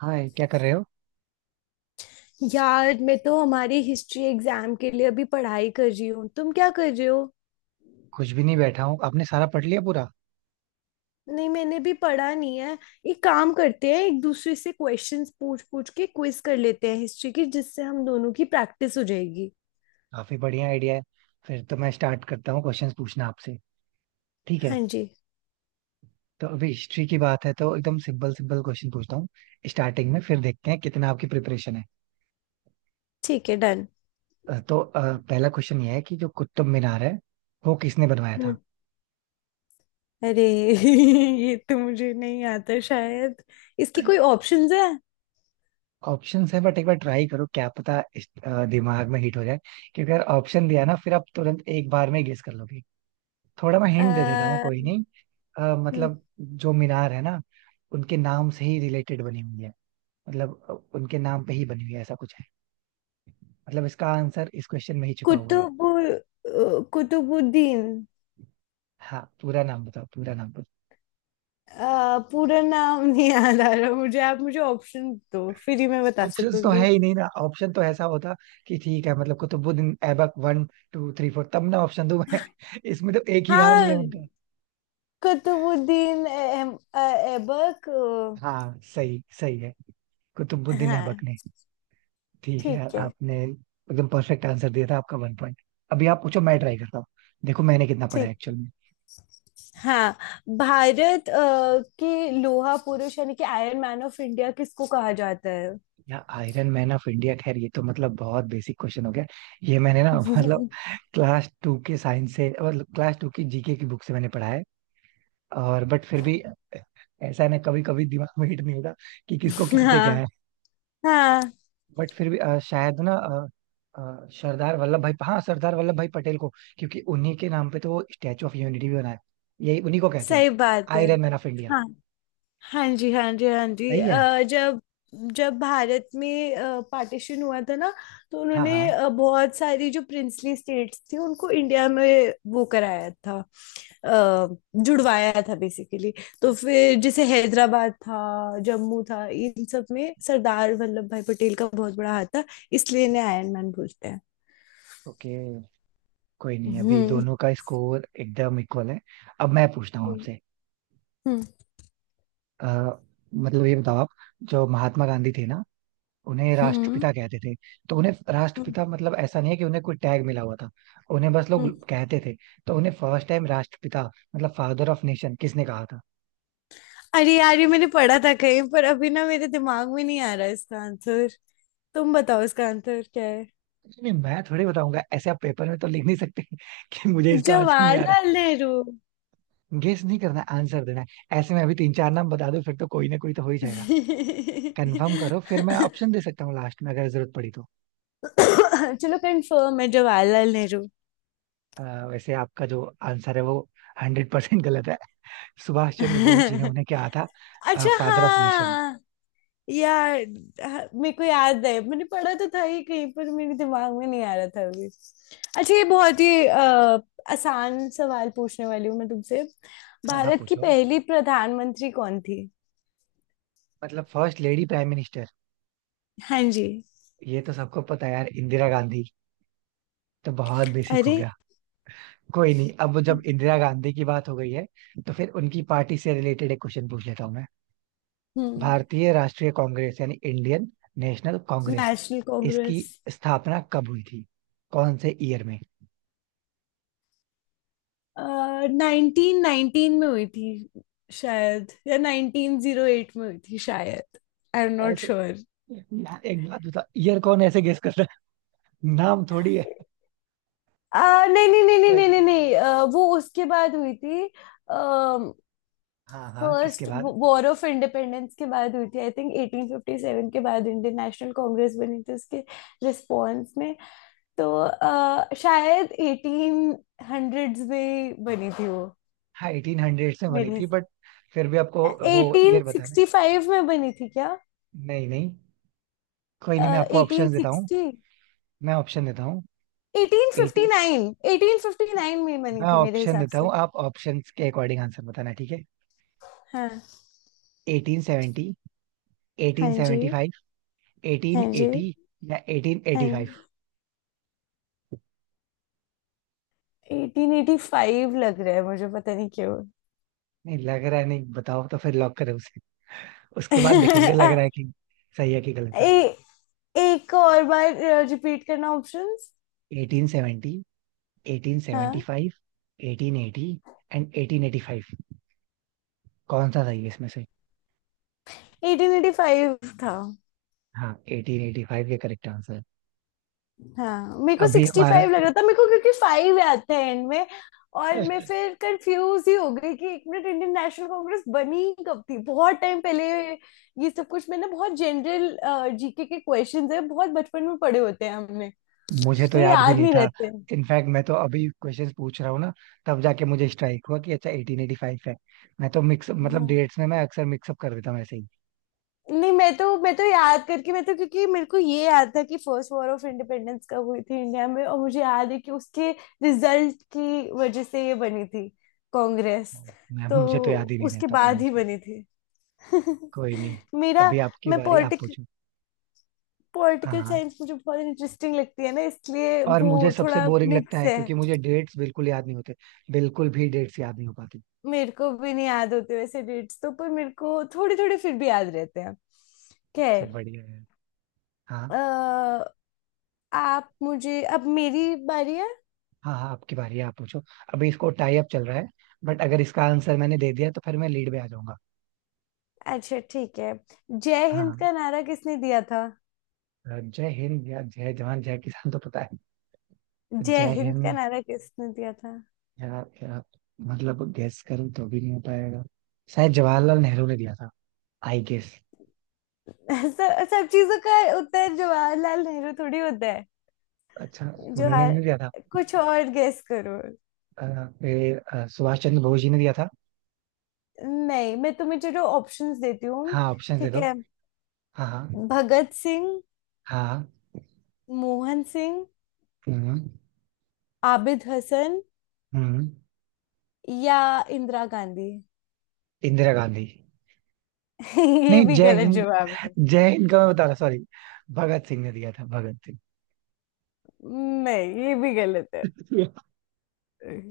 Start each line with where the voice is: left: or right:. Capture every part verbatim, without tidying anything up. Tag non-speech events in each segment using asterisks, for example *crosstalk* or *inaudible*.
right: हाय क्या कर रहे हो।
left: यार मैं तो हमारी हिस्ट्री एग्जाम के लिए अभी पढ़ाई कर रही हूँ। तुम क्या कर रहे हो?
right: कुछ भी नहीं, बैठा हूँ। आपने सारा पढ़ लिया पूरा?
left: नहीं, मैंने भी पढ़ा नहीं है। एक काम करते हैं, एक दूसरे से क्वेश्चंस पूछ पूछ के क्विज कर लेते हैं हिस्ट्री की, जिससे हम दोनों की प्रैक्टिस हो जाएगी।
right: काफी बढ़िया आइडिया है। फिर तो मैं स्टार्ट करता हूँ क्वेश्चंस पूछना आपसे। ठीक है,
left: हाँ जी।
right: तो अभी हिस्ट्री की बात है तो एकदम सिंपल सिंपल क्वेश्चन पूछता हूँ स्टार्टिंग में, फिर देखते हैं कितना आपकी प्रिपरेशन है।
left: ठीक है, डन।
right: अ, तो अ, पहला क्वेश्चन ये है कि जो कुतुब मीनार है वो किसने बनवाया था।
left: हम्म। अरे। *laughs* ये तो मुझे नहीं आता शायद। इसकी कोई ऑप्शंस है?
right: ऑप्शंस है बट एक बार ट्राई करो, क्या पता इस- अ, दिमाग में हिट हो जाए। क्योंकि अगर ऑप्शन दिया ना फिर आप तुरंत एक बार में गेस कर लोगे। थोड़ा मैं हिंट दे देता हूँ,
left: अ,
right: कोई नहीं। अ,
left: हम्म,
right: मतलब जो मीनार है ना, उनके नाम से ही रिलेटेड बनी हुई है। मतलब अ, उनके नाम पे ही बनी हुई है, ऐसा कुछ है। मतलब इसका आंसर इस क्वेश्चन में ही छुपा हुआ है।
left: कुतुब, कुतुबुद्दीन।
right: हाँ पूरा नाम बताओ, पूरा नाम बताओ।
left: अ, पूरा नाम *laughs* नहीं याद आ रहा मुझे। आप मुझे ऑप्शन दो फिर ही मैं बता
right: ऑप्शंस तो
left: सकूंगी।
right: है ही नहीं ना। ऑप्शन तो ऐसा होता कि ठीक है, मतलब Qutubuddin Aibak one two three four, तब ना ऑप्शन दूं मैं। *laughs* इसमें तो एक ही नाम ही है
left: हाँ,
right: उनका।
left: कुतुबुद्दीन एम- अ, ऐबक।
right: हाँ सही सही है,
left: अ,
right: कुतुबुद्दीन ऐबक
left: हाँ।
right: ने। ठीक है,
left: ठीक है।
right: आपने एकदम परफेक्ट आंसर दिया था। आपका वन पॉइंट। अभी आप पूछो, मैं ट्राई करता हूँ। देखो मैंने कितना पढ़ा है
left: ठीक है।
right: एक्चुअल में।
left: हाँ। भारत अ, के लोहा पुरुष यानी कि आयरन मैन ऑफ इंडिया किसको कहा जाता है?
right: या आयरन मैन ऑफ इंडिया, खैर ये तो मतलब बहुत बेसिक क्वेश्चन हो गया। ये मैंने ना मतलब
left: *laughs*
right: क्लास टू के साइंस से, मतलब क्लास टू की जीके की बुक से मैंने पढ़ा है। और बट फिर भी ऐसा है ना, कभी कभी दिमाग में हिट नहीं होता कि किसको कहते क्या
left: हाँ।
right: है।
left: हाँ,
right: बट फिर भी अ, शायद ना अ, अ, सरदार वल्लभ भाई, हाँ सरदार वल्लभ भाई पटेल को। क्योंकि उन्हीं के नाम पे तो वो स्टैचू ऑफ यूनिटी भी बना है। यही उन्हीं को कहते हैं
left: सही बात है।
right: Iron man of India.
left: हाँ। हाँ जी, हाँ जी, हाँ जी।
right: सही है।
left: अ, जब, जब भारत में पार्टीशन हुआ था ना, तो
right: हाँ
left: उन्होंने
right: हाँ।
left: अ, बहुत सारी जो प्रिंसली स्टेट्स थी उनको इंडिया में वो कराया था। अ, जुड़वाया था बेसिकली। तो फिर जैसे हैदराबाद था, जम्मू था, इन सब में सरदार वल्लभ भाई पटेल का बहुत बड़ा हाथ था, इसलिए इन्हें आयरन मैन बोलते हैं।
right: ओके, कोई नहीं, अभी
left: हम्म।
right: दोनों का स्कोर एकदम इक्वल है। अब मैं पूछता हूँ
left: हम्म।
right: आपसे।
left: हम्म।
right: आ, मतलब ये बताओ आप, जो महात्मा गांधी थे ना, उन्हें
left: हम्म।
right: राष्ट्रपिता कहते थे। तो उन्हें
left: हम्म,
right: राष्ट्रपिता मतलब ऐसा नहीं है कि उन्हें कोई टैग मिला हुआ था, उन्हें बस लोग
left: हम्म।
right: कहते थे। तो उन्हें फर्स्ट टाइम राष्ट्रपिता मतलब फादर ऑफ नेशन किसने कहा था?
left: अरे यार, ये मैंने पढ़ा था कहीं पर, अभी ना मेरे दिमाग में नहीं आ रहा इसका आंसर। तुम बताओ इसका आंसर क्या है?
right: नहीं मैं थोड़ी बताऊंगा, ऐसे आप पेपर में तो लिख नहीं सकते *laughs* कि मुझे इसका आंसर नहीं आ रहा।
left: जवाहरलाल नेहरू।
right: गेस नहीं करना, आंसर देना है। ऐसे में अभी तीन चार नाम बता दो, फिर तो कोई ना कोई तो हो ही जाएगा। कंफर्म करो, फिर मैं ऑप्शन दे सकता हूँ लास्ट में, अगर जरूरत पड़ी तो।
left: चलो, कंफर्म है, जवाहरलाल नेहरू।
right: अ, वैसे आपका जो आंसर है वो हंड्रेड परसेंट गलत है। सुभाष चंद्र बोस जी ने उन्हें क्या कहा था?
left: अच्छा
right: फादर ऑफ नेशन।
left: हाँ। यार, हाँ, मेरे को याद है, मैंने पढ़ा तो था ही कहीं पर, मेरे दिमाग में नहीं आ रहा था अभी। अच्छा, ये बहुत ही अ, आसान सवाल पूछने वाली हूँ मैं तुमसे।
right: हाँ हाँ
left: भारत की
right: पूछो।
left: पहली प्रधानमंत्री कौन थी?
right: मतलब फर्स्ट लेडी प्राइम मिनिस्टर?
left: हाँ जी।
right: ये तो सबको पता है यार, इंदिरा गांधी। तो बहुत बेसिक हो
left: अरे।
right: गया। कोई नहीं, अब जब इंदिरा गांधी की बात हो गई है तो फिर उनकी पार्टी से रिलेटेड एक क्वेश्चन पूछ लेता हूँ मैं।
left: हम्म।
right: भारतीय राष्ट्रीय कांग्रेस यानी इंडियन नेशनल कांग्रेस,
left: नेशनल
right: इसकी
left: कांग्रेस।
right: स्थापना कब हुई थी, कौन से ईयर में?
left: नाइनटीन नाइनटीन में हुई थी शायद, या नाइनटीन जीरो एट में हुई थी शायद। आई एम नॉट
right: ऐसे
left: श्योर।
right: यार एक बात बताओ, ईयर कौन ऐसे गेस करता है, नाम थोड़ी है।
left: नहीं नहीं नहीं नहीं
right: कोई
left: नहीं नहीं
right: नहीं।
left: नहीं, अ, वो उसके बाद हुई थी।
right: हाँ हाँ किसके
left: फर्स्ट
right: बाद?
left: वॉर ऑफ इंडिपेंडेंस के बाद हुई थी। I think eighteen fifty seven के बाद इंडियन नेशनल कांग्रेस बनी थी, उसके रिस्पॉन्स में। तो अ, शायद एटीन हंड्रेड्स में बनी थी वो।
right: हाँ एटीन हंड्रेड में बनी
left: मेरे,
right: थी बट फिर भी आपको वो
left: एटीन
right: ईयर बताना है।
left: सिक्सटी फाइव में बनी थी क्या?
right: नहीं नहीं, कोई नहीं, मैं आपको
left: एटीन
right: ऑप्शन देता हूँ।
left: सिक्सटी,
right: मैं ऑप्शन देता हूँ
left: eighteen fifty
right: eighteen.
left: Nine, eighteen fifty nine में बनी
right: मैं
left: थी मेरे
right: ऑप्शन
left: हिसाब
right: देता
left: से।
right: हूँ, आप ऑप्शन के अकॉर्डिंग आंसर बताना ठीक है।
left: हाँ।
right: एटीन सेवेंटी,
left: हाँ
right: एटीन
left: जी।
right: सेवेंटी फाइव, एटीन
left: हाँ जी।
right: एटी या एटीन
left: हाँ
right: एटी फाइव।
left: जी। एटीन एटी फाइव लग रहा है मुझे, पता नहीं क्यों।
right: नहीं लग रहा है, नहीं बताओ, तो फिर लॉक करें उसे, उसके बाद देखेंगे लग रहा है
left: *laughs*
right: कि सही है कि गलत है।
left: ए, एक और बार रिपीट करना options.
right: Eighteen seventy, eighteen seventy
left: हाँ।
right: Five, eighteen eighty and eighteen eighty five, कौन सा सही है इसमें से?
left: एटीन एटी फाइव था।
right: हाँ एटीन एटी फाइव, ये करेक्ट आंसर है।
left: हाँ, मेरे को
right: अभी
left: सिक्सटी
right: हमारा
left: फाइव लग रहा था मेरे को, क्योंकि फाइव याद था एंड में। और मैं
right: *laughs*
left: फिर कंफ्यूज ही हो गई कि एक मिनट, इंडियन नेशनल कांग्रेस बनी कब थी, बहुत टाइम पहले। ये सब कुछ, मैंने बहुत जनरल जीके के क्वेश्चंस है, बहुत बचपन में पढ़े होते हैं हमने,
right: मुझे तो
left: तो ये
right: याद भी
left: याद
right: नहीं
left: नहीं
right: था।
left: रहते
right: इनफैक्ट मैं तो अभी क्वेश्चंस पूछ रहा हूँ ना, तब जाके मुझे स्ट्राइक हुआ कि अच्छा एटीन एटी फाइव है। मैं तो मिक्स मतलब
left: हैं।
right: डेट्स में मैं अक्सर मिक्सअप कर देता हूँ ऐसे ही।
left: नहीं, मैं तो मैं तो याद करके, मैं तो क्योंकि मेरे को ये याद था कि फर्स्ट वॉर ऑफ इंडिपेंडेंस कब हुई थी इंडिया में, और मुझे याद है कि उसके रिजल्ट की वजह से ये बनी थी कांग्रेस।
right: मैं
left: तो
right: मुझे तो याद ही नहीं
left: उसके
right: रहता
left: बाद ही
right: ऑनेस्टली।
left: बनी थी।
right: कोई
left: *laughs*
right: नहीं,
left: मेरा,
right: अभी आपकी
left: मैं
right: बारी, आप
left: पॉलिटिक
right: पूछो। हाँ
left: पॉलिटिकल
right: हाँ।
left: साइंस मुझे बहुत इंटरेस्टिंग लगती है ना, इसलिए
right: और
left: वो
right: मुझे सबसे
left: थोड़ा
right: बोरिंग लगता
left: मिक्स
right: है
left: है।
right: क्योंकि मुझे डेट्स बिल्कुल याद नहीं होते, बिल्कुल भी डेट्स याद नहीं हो पाती।
left: मेरे को भी नहीं याद होते वैसे डेट्स तो, पर मेरे को थोड़े थोड़े फिर भी याद रहते हैं। खैर।
right: सब बढ़िया है। हाँ।
left: अ, आप मुझे, अब मेरी बारी है।
right: हाँ हाँ आपकी बारी है, आप पूछो। अभी इसको टाई अप चल रहा है, बट अगर इसका आंसर मैंने दे दिया तो फिर मैं लीड में आ जाऊंगा।
left: अच्छा, ठीक है। जय हिंद
right: हाँ,
left: का नारा किसने दिया था?
right: अ, जय हिंद या जय जवान जय किसान तो पता है,
left: जय
right: जय
left: हिंद का
right: हिंद।
left: नारा किसने दिया था?
right: या, या मतलब गैस करूं तो भी नहीं हो पाएगा। शायद जवाहरलाल नेहरू ने दिया था, आई गेस।
left: *laughs* सब सब चीजों का उत्तर जवाहरलाल नेहरू थोड़ी होता है।
right: अच्छा, उन्होंने
left: जवाहर,
right: नहीं दिया था।
left: कुछ और गेस करो।
right: अ, फिर अ, सुभाष चंद्र बोस जी ने दिया था।
left: नहीं, मैं तुम्हें, चलो ऑप्शंस देती हूँ।
right: हाँ ऑप्शन दे
left: ठीक
right: दो।
left: है।
right: हाँ हाँ।
left: भगत सिंह,
right: हाँ हाँ,
left: मोहन सिंह,
right: हम्म,
left: आबिद हसन,
right: हम्म।
left: या इंदिरा गांधी।
right: इंदिरा गांधी।
left: *laughs* ये
right: नहीं
left: भी
right: जय
left: गलत
right: हिंद,
left: जवाब है।
right: जय हिंद का मैं बता रहा, सॉरी। भगत सिंह ने दिया था, भगत सिंह।
left: नहीं, ये भी गलत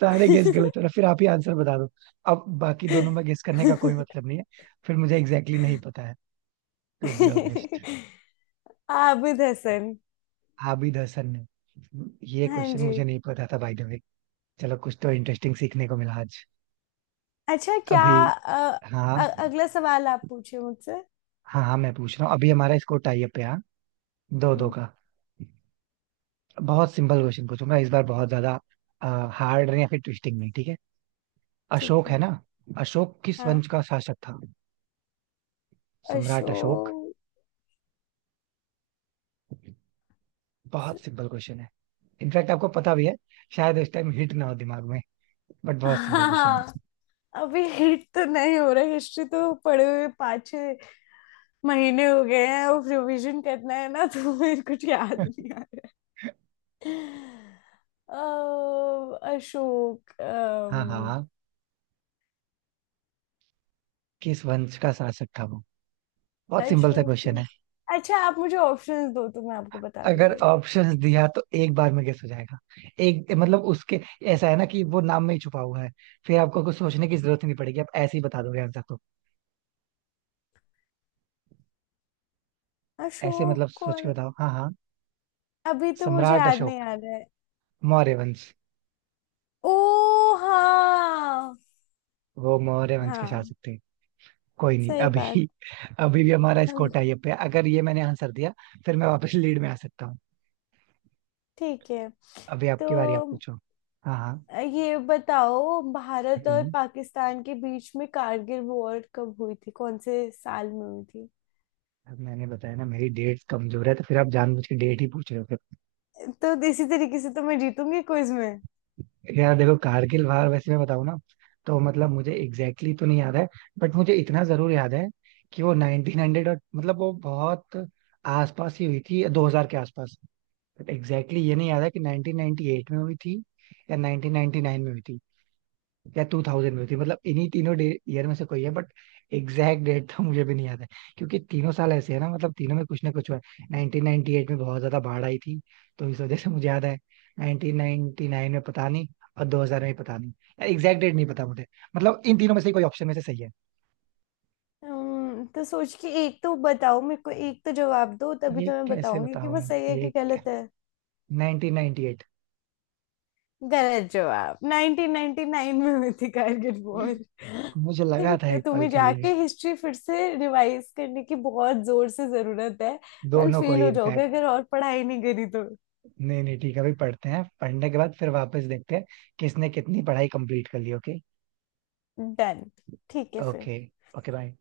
right: सारे गेस गलत हो रहा, फिर आप ही आंसर बता दो, अब बाकी
left: है।
right: दोनों में गेस करने का कोई मतलब नहीं है। फिर मुझे एग्जैक्टली exactly नहीं पता है, to be honest.
left: *laughs* Abid Hasan.
right: Abid Hasan ने। ये
left: हाँ
right: क्वेश्चन
left: जी।
right: मुझे नहीं पता था बाय द वे। चलो कुछ तो इंटरेस्टिंग सीखने को मिला आज।
left: अच्छा क्या,
right: अभी
left: अ-
right: हाँ।
left: अ, अगला सवाल आप पूछिए मुझसे।
right: हाँ हाँ मैं पूछ रहा हूँ, अभी हमारा स्कोर टाई अप है, हाँ दो दो
left: हम्म,
right: का। बहुत सिंपल क्वेश्चन पूछूंगा इस बार, बहुत ज्यादा हार्ड या फिर ट्विस्टिंग नहीं, ठीक है।
left: ठीक
right: अशोक है
left: है।
right: ना, अशोक किस
left: हाँ,
right: वंश का शासक था, सम्राट अशोक।
left: अशोक।
right: बहुत सिंपल क्वेश्चन है, इनफैक्ट आपको पता भी है, शायद उस टाइम हिट ना हो दिमाग में, बट बहुत सिंपल क्वेश्चन
left: हाँ,
right: है।
left: अभी हिट तो नहीं हो रहा। हिस्ट्री तो पढ़े हुए पाँच छः महीने हो गए हैं, और रिवीजन करना है ना, तो मेरे कुछ याद नहीं आ रहा। अ, अशोक, अम,
right: हाँ हाँ किस वंश का शासक था वो, बहुत सिंपल सा
left: अशोक,
right: क्वेश्चन है।
left: अच्छा आप मुझे ऑप्शंस दो तो मैं आपको बता
right: अगर
left: दूंगी।
right: ऑप्शंस दिया तो एक बार में गेस हो जाएगा। एक मतलब उसके, ऐसा है ना कि वो नाम में ही छुपा हुआ है, फिर आपको कुछ सोचने की जरूरत ही नहीं पड़ेगी, आप ऐसे ही बता दोगे आंसर तो। ऐसे
left: अशोक
right: मतलब
left: को,
right: सोच के बताओ, हाँ हाँ।
left: अभी तो मुझे
right: सम्राट
left: याद नहीं
right: अशोक
left: आ रहा है।
right: मौर्य वंश,
left: ओ हाँ।
right: वो मौर्य वंश के
left: हाँ,
right: शासक थे। कोई नहीं,
left: सही बात।
right: अभी अभी भी हमारा स्कोर
left: हम।
right: टाई अप है, अगर ये मैंने आंसर दिया फिर मैं वापस लीड में आ सकता हूँ।
left: ठीक है।
right: अभी
left: तो
right: आपकी बारी, आप पूछो। हाँ हाँ।
left: ये बताओ, भारत और
right: हम्म।
left: पाकिस्तान के बीच में कारगिल वॉर कब हुई थी, कौन से साल में हुई थी?
right: अब मैंने बताया ना मेरी डेट कमजोर है, तो फिर आप जानबूझ के डेट ही पूछ रहे हो फिर।
left: तो इसी तरीके से तो मैं जीतूंगी क्विज में।
right: यार देखो कारगिल वार, वैसे मैं बताऊं ना तो मतलब मुझे एग्जैक्टली exactly तो नहीं याद है, बट मुझे इतना जरूर याद है कि वो नाइनटीन हंड्रेड और मतलब वो बहुत आसपास ही हुई थी, दो हज़ार के आसपास। बट एग्जैक्टली exactly ये नहीं याद है कि नाइनटीन नाइनटी एट में हुई थी या नाइनटीन नाइनटी नाइन में हुई थी या टू थाउजेंड में थी, मतलब इन्हीं तीनों ईयर में से कोई है, बट एग्जैक्ट डेट तो मुझे भी नहीं याद है। क्योंकि तीनों साल ऐसे है ना, मतलब तीनों में कुछ ना कुछ हुआ है। नाइनटीन नाइनटी एट में बहुत ज्यादा बाढ़ आई थी, तो इस वजह से मुझे याद है। नाइनटीन नाइनटी नाइन में पता नहीं, और दो हज़ार में पता नहीं, एग्जैक्ट डेट नहीं पता मुझे, मतलब इन तीनों में से कोई ऑप्शन में से सही है।
left: हम्म, तो सोच के एक तो बताओ मेरे को, एक तो जवाब दो तभी
right: ये
left: तो मैं
right: कैसे
left: बताऊंगी कि
right: बताऊं,
left: वो सही है
right: ये
left: कि गलत है।
right: Nineteen ninety eight.
left: गलत जवाब। नाइनटीन नाइनटी नाइन में हुई थी कारगिल वॉर। आई
right: मुझे लगा
left: थिंक
right: था एक पल
left: तुम्हें
right: के लिए।
left: जाके हिस्ट्री फिर से रिवाइज करने की बहुत जोर से जरूरत है। कल
right: दोनों को
left: फेल
right: ही
left: हो जाओगे
right: इनफैक्ट।
left: अगर और पढ़ाई नहीं करी तो।
right: नहीं नहीं ठीक है, अभी पढ़ते हैं, पढ़ने के बाद फिर वापस देखते हैं किसने कितनी पढ़ाई कंप्लीट कर ली, ओके।
left: डन। ठीक है फिर।
right: ओके। Okay bye.